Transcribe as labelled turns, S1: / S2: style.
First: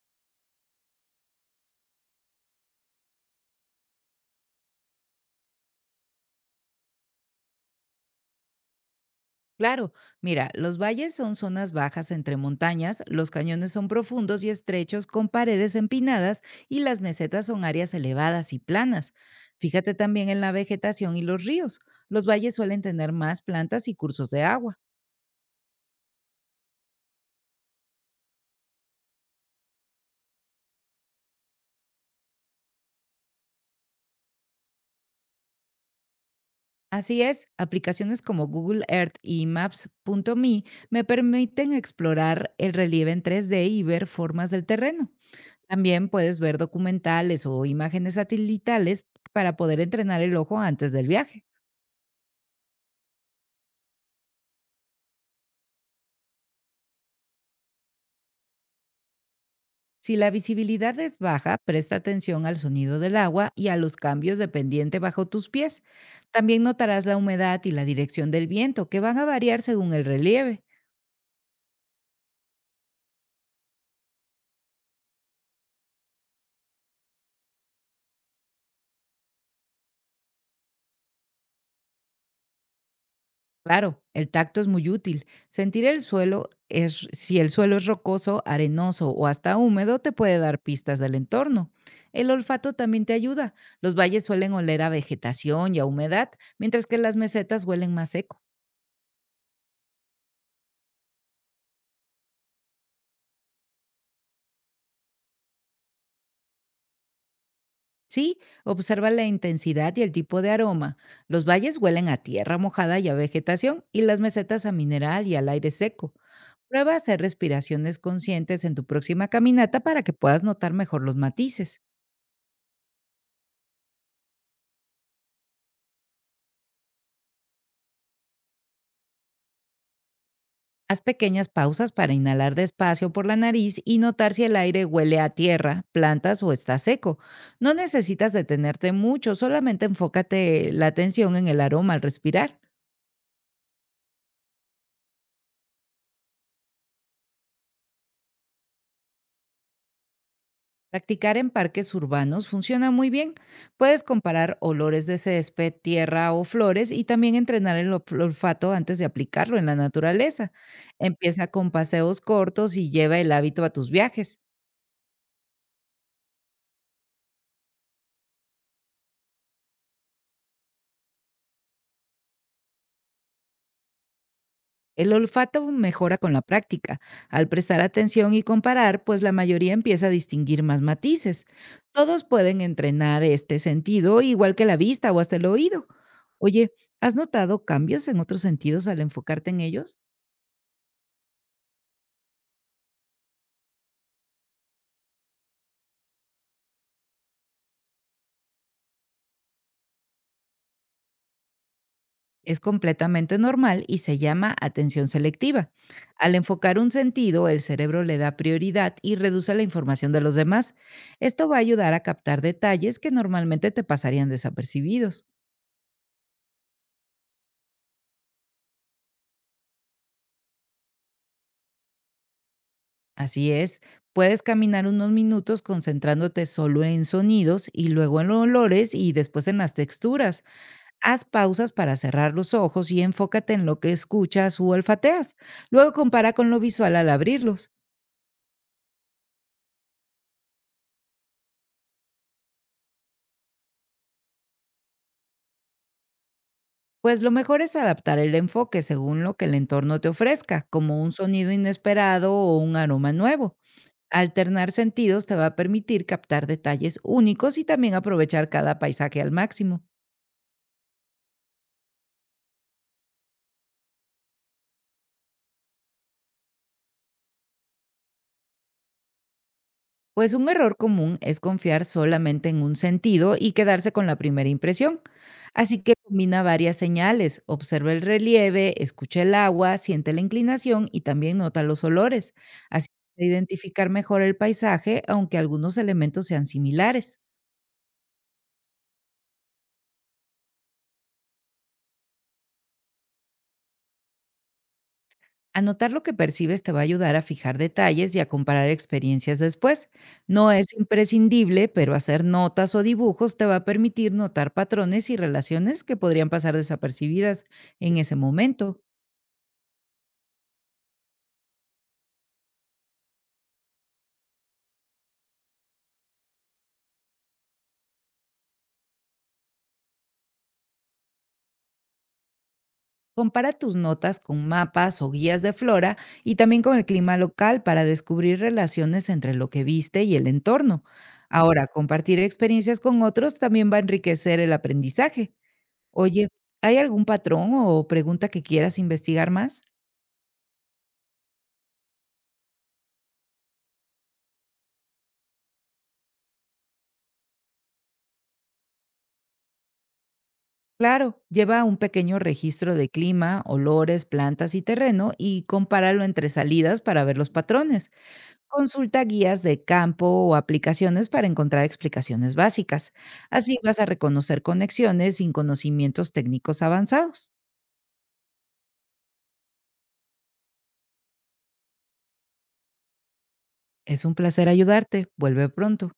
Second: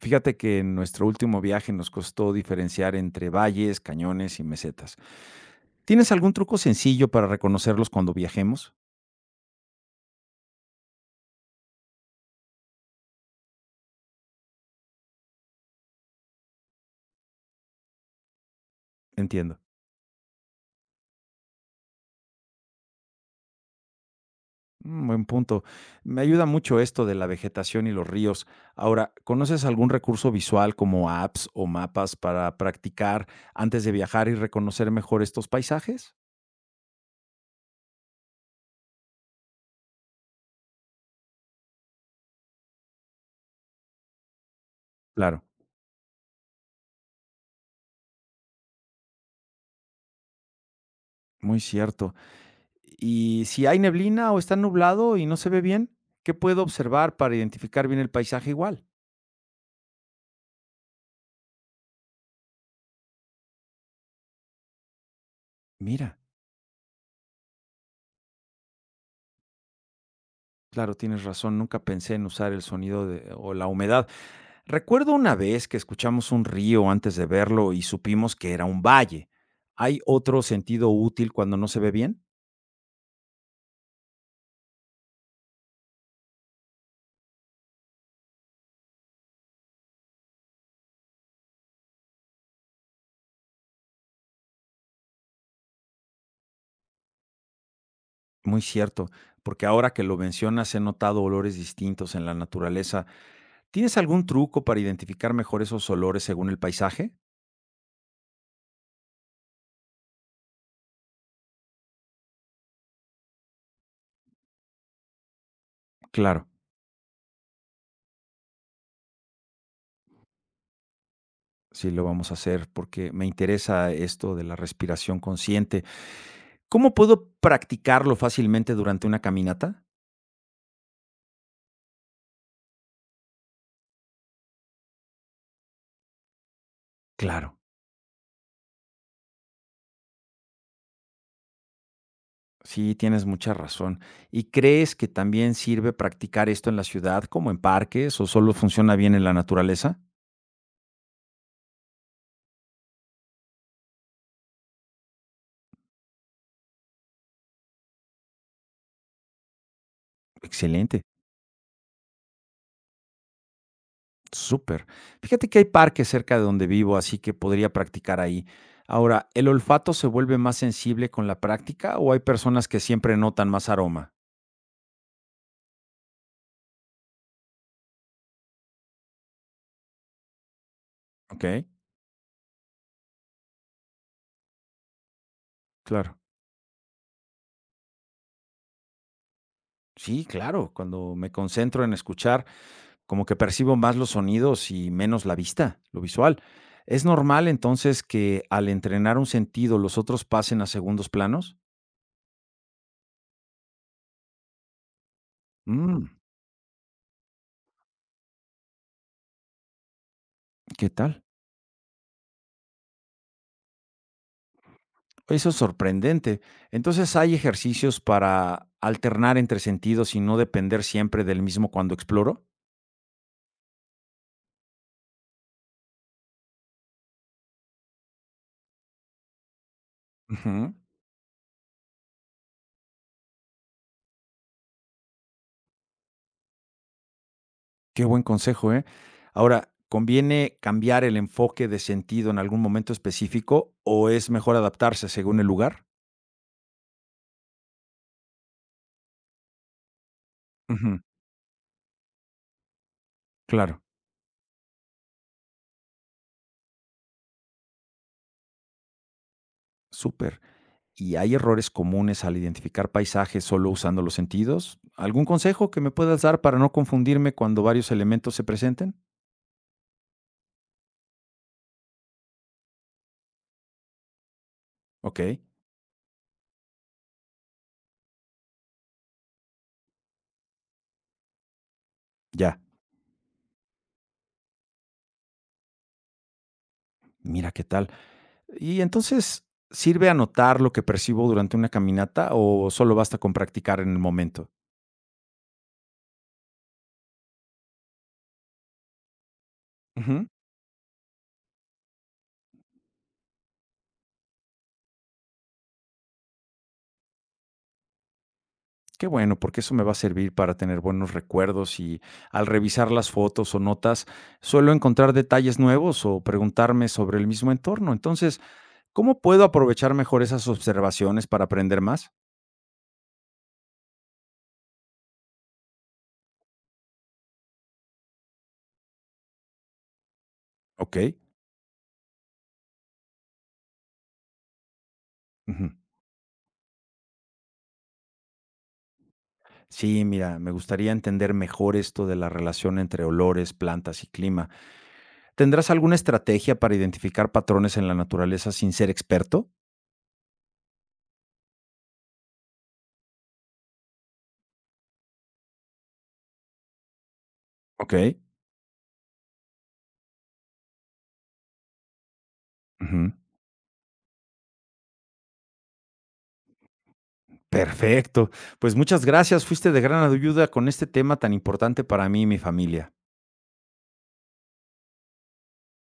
S1: Fíjate que en nuestro último viaje nos costó diferenciar entre valles, cañones y mesetas. ¿Tienes algún truco sencillo para reconocerlos cuando viajemos?
S2: Claro, mira, los valles son zonas bajas entre montañas, los cañones son profundos y estrechos con paredes empinadas y las mesetas son áreas elevadas y planas.
S1: Entiendo.
S2: Fíjate también en la vegetación y los ríos. Los valles suelen tener más plantas y cursos de agua.
S1: Mm, buen punto. Me ayuda mucho esto de la vegetación y los ríos. Ahora, ¿conoces algún recurso visual como apps o mapas para practicar antes de viajar y reconocer mejor estos paisajes?
S2: Así es, aplicaciones como Google Earth y Maps Maps.me me permiten explorar el relieve en 3D y ver formas del terreno.
S1: Claro,
S2: También puedes ver documentales o imágenes satelitales para poder entrenar el ojo antes del viaje.
S1: muy cierto. ¿Y si hay neblina o está nublado y no se ve bien? ¿Qué puedo observar para identificar bien el paisaje igual?
S2: Si la visibilidad es baja, presta atención al sonido del agua y a los cambios de pendiente bajo tus pies.
S1: Mira.
S2: También notarás la humedad y la dirección del viento, que van a variar según el relieve.
S1: Claro, tienes razón, nunca pensé en usar el sonido de o la humedad. Recuerdo una vez que escuchamos un río antes de verlo y supimos que era un valle. ¿Hay otro sentido útil cuando no se ve bien?
S2: Claro, el tacto es muy útil. Sentir el suelo, es, si el suelo es rocoso, arenoso o hasta húmedo, te puede dar pistas del entorno. El olfato también te ayuda. Los valles suelen oler a vegetación y a humedad, mientras que las mesetas huelen más seco.
S1: Muy cierto, porque ahora que lo mencionas he notado olores distintos en la naturaleza. ¿Tienes algún truco para identificar mejor esos olores según el paisaje?
S2: Sí, observa la intensidad y el tipo de aroma. Los valles huelen a tierra mojada y a vegetación y las mesetas a mineral y al aire seco.
S1: Claro,
S2: Prueba a hacer respiraciones conscientes en tu próxima caminata para que puedas notar mejor los matices.
S1: sí lo vamos a hacer porque me interesa esto de la respiración consciente. ¿Cómo puedo practicarlo fácilmente durante una caminata?
S2: Haz pequeñas pausas para inhalar despacio por la nariz y notar si el aire huele a tierra, plantas o está seco.
S1: Claro.
S2: No necesitas detenerte mucho, solamente enfócate la atención en el aroma al respirar.
S1: Sí, tienes mucha razón. ¿Y crees que también sirve practicar esto en la ciudad, como en parques, o solo funciona bien en la naturaleza?
S2: Practicar en parques urbanos funciona muy bien. Puedes comparar olores de césped, tierra o flores y también entrenar el olfato antes de aplicarlo en la naturaleza.
S1: Excelente,
S2: Empieza con paseos cortos y lleva el hábito a tus viajes.
S1: súper. Fíjate que hay parques cerca de donde vivo, así que podría practicar ahí. Ahora, ¿el olfato se vuelve más sensible con la práctica o hay personas que siempre notan más aroma?
S2: El olfato mejora con la práctica. Al prestar atención y comparar, pues la mayoría empieza a distinguir más
S1: Ok,
S2: matices. Todos pueden entrenar este sentido, igual que la vista o hasta el oído.
S1: claro.
S2: Oye, ¿has notado cambios en otros sentidos al enfocarte en ellos?
S1: Sí, claro. Cuando me concentro en escuchar, como que percibo más los sonidos y menos la vista, lo visual. ¿Es normal entonces que al entrenar un sentido los otros pasen a segundos planos?
S2: Es completamente normal y se llama atención selectiva.
S1: Mm,
S2: Al enfocar un sentido, el cerebro le da prioridad y reduce la información de los demás.
S1: ¿qué tal?
S2: Esto va a ayudar a captar detalles que normalmente te pasarían desapercibidos.
S1: Eso es sorprendente. Entonces hay ejercicios para alternar entre sentidos y no depender siempre del mismo cuando exploro.
S2: Así es, puedes caminar unos minutos concentrándote solo en sonidos y luego en los olores y después en las texturas.
S1: Ujú.
S2: Haz pausas para cerrar los ojos y enfócate en lo que escuchas o olfateas. Luego compara con lo visual al abrirlos.
S1: Qué buen consejo, ¿eh? Ahora, ¿conviene cambiar el enfoque de sentido en algún momento específico o es mejor adaptarse según el lugar?
S2: Pues lo mejor es adaptar el enfoque según lo que el entorno te ofrezca, como
S1: Ujú,
S2: un sonido inesperado o un aroma nuevo.
S1: claro,
S2: Alternar sentidos te va a permitir captar detalles únicos y también aprovechar cada paisaje al máximo.
S1: súper. ¿Y hay errores comunes al identificar paisajes solo usando los sentidos? ¿Algún consejo que me puedas dar para no confundirme cuando varios elementos se presenten?
S2: Pues un error común es confiar solamente en un sentido y quedarse con la primera impresión.
S1: Ok,
S2: Así que combina varias señales, observa el relieve, escucha el agua, siente la inclinación y también nota los olores.
S1: ya,
S2: Así de identificar mejor el paisaje, aunque algunos elementos sean similares.
S1: mira qué tal. ¿Y entonces sirve anotar lo que percibo durante una caminata o solo basta con practicar en el momento?
S2: Anotar lo que percibes te va a ayudar a fijar detalles y a comparar experiencias después.
S1: Ujú,
S2: No es imprescindible, pero hacer notas o dibujos te va a permitir notar patrones y relaciones que podrían pasar desapercibidas en ese momento.
S1: qué bueno, porque eso me va a servir para tener buenos recuerdos y al revisar las fotos o notas suelo encontrar detalles nuevos o preguntarme sobre el mismo entorno. Entonces, ¿cómo puedo aprovechar mejor esas observaciones para aprender más?
S2: Compara tus notas con mapas o guías de flora y también con el clima local para descubrir relaciones entre lo que viste y el entorno.
S1: Ok,
S2: Ahora, compartir experiencias con otros también va a enriquecer el aprendizaje.
S1: ujú.
S2: Oye, ¿hay algún patrón o pregunta que quieras investigar más?
S1: Sí, mira, me gustaría entender mejor esto de la relación entre olores, plantas y clima. ¿Tendrás alguna estrategia para identificar patrones en la naturaleza sin ser experto?
S2: Claro, lleva un pequeño registro de clima, olores, plantas y terreno y compáralo entre salidas para ver los patrones.
S1: Ok.
S2: Consulta guías de campo o aplicaciones para encontrar explicaciones básicas.
S1: Ujú.
S2: Así vas a reconocer conexiones sin conocimientos técnicos avanzados.
S1: Perfecto. Pues muchas gracias. Fuiste de gran ayuda con este tema tan importante para mí y mi familia.
S2: Es un placer ayudarte. Vuelve pronto.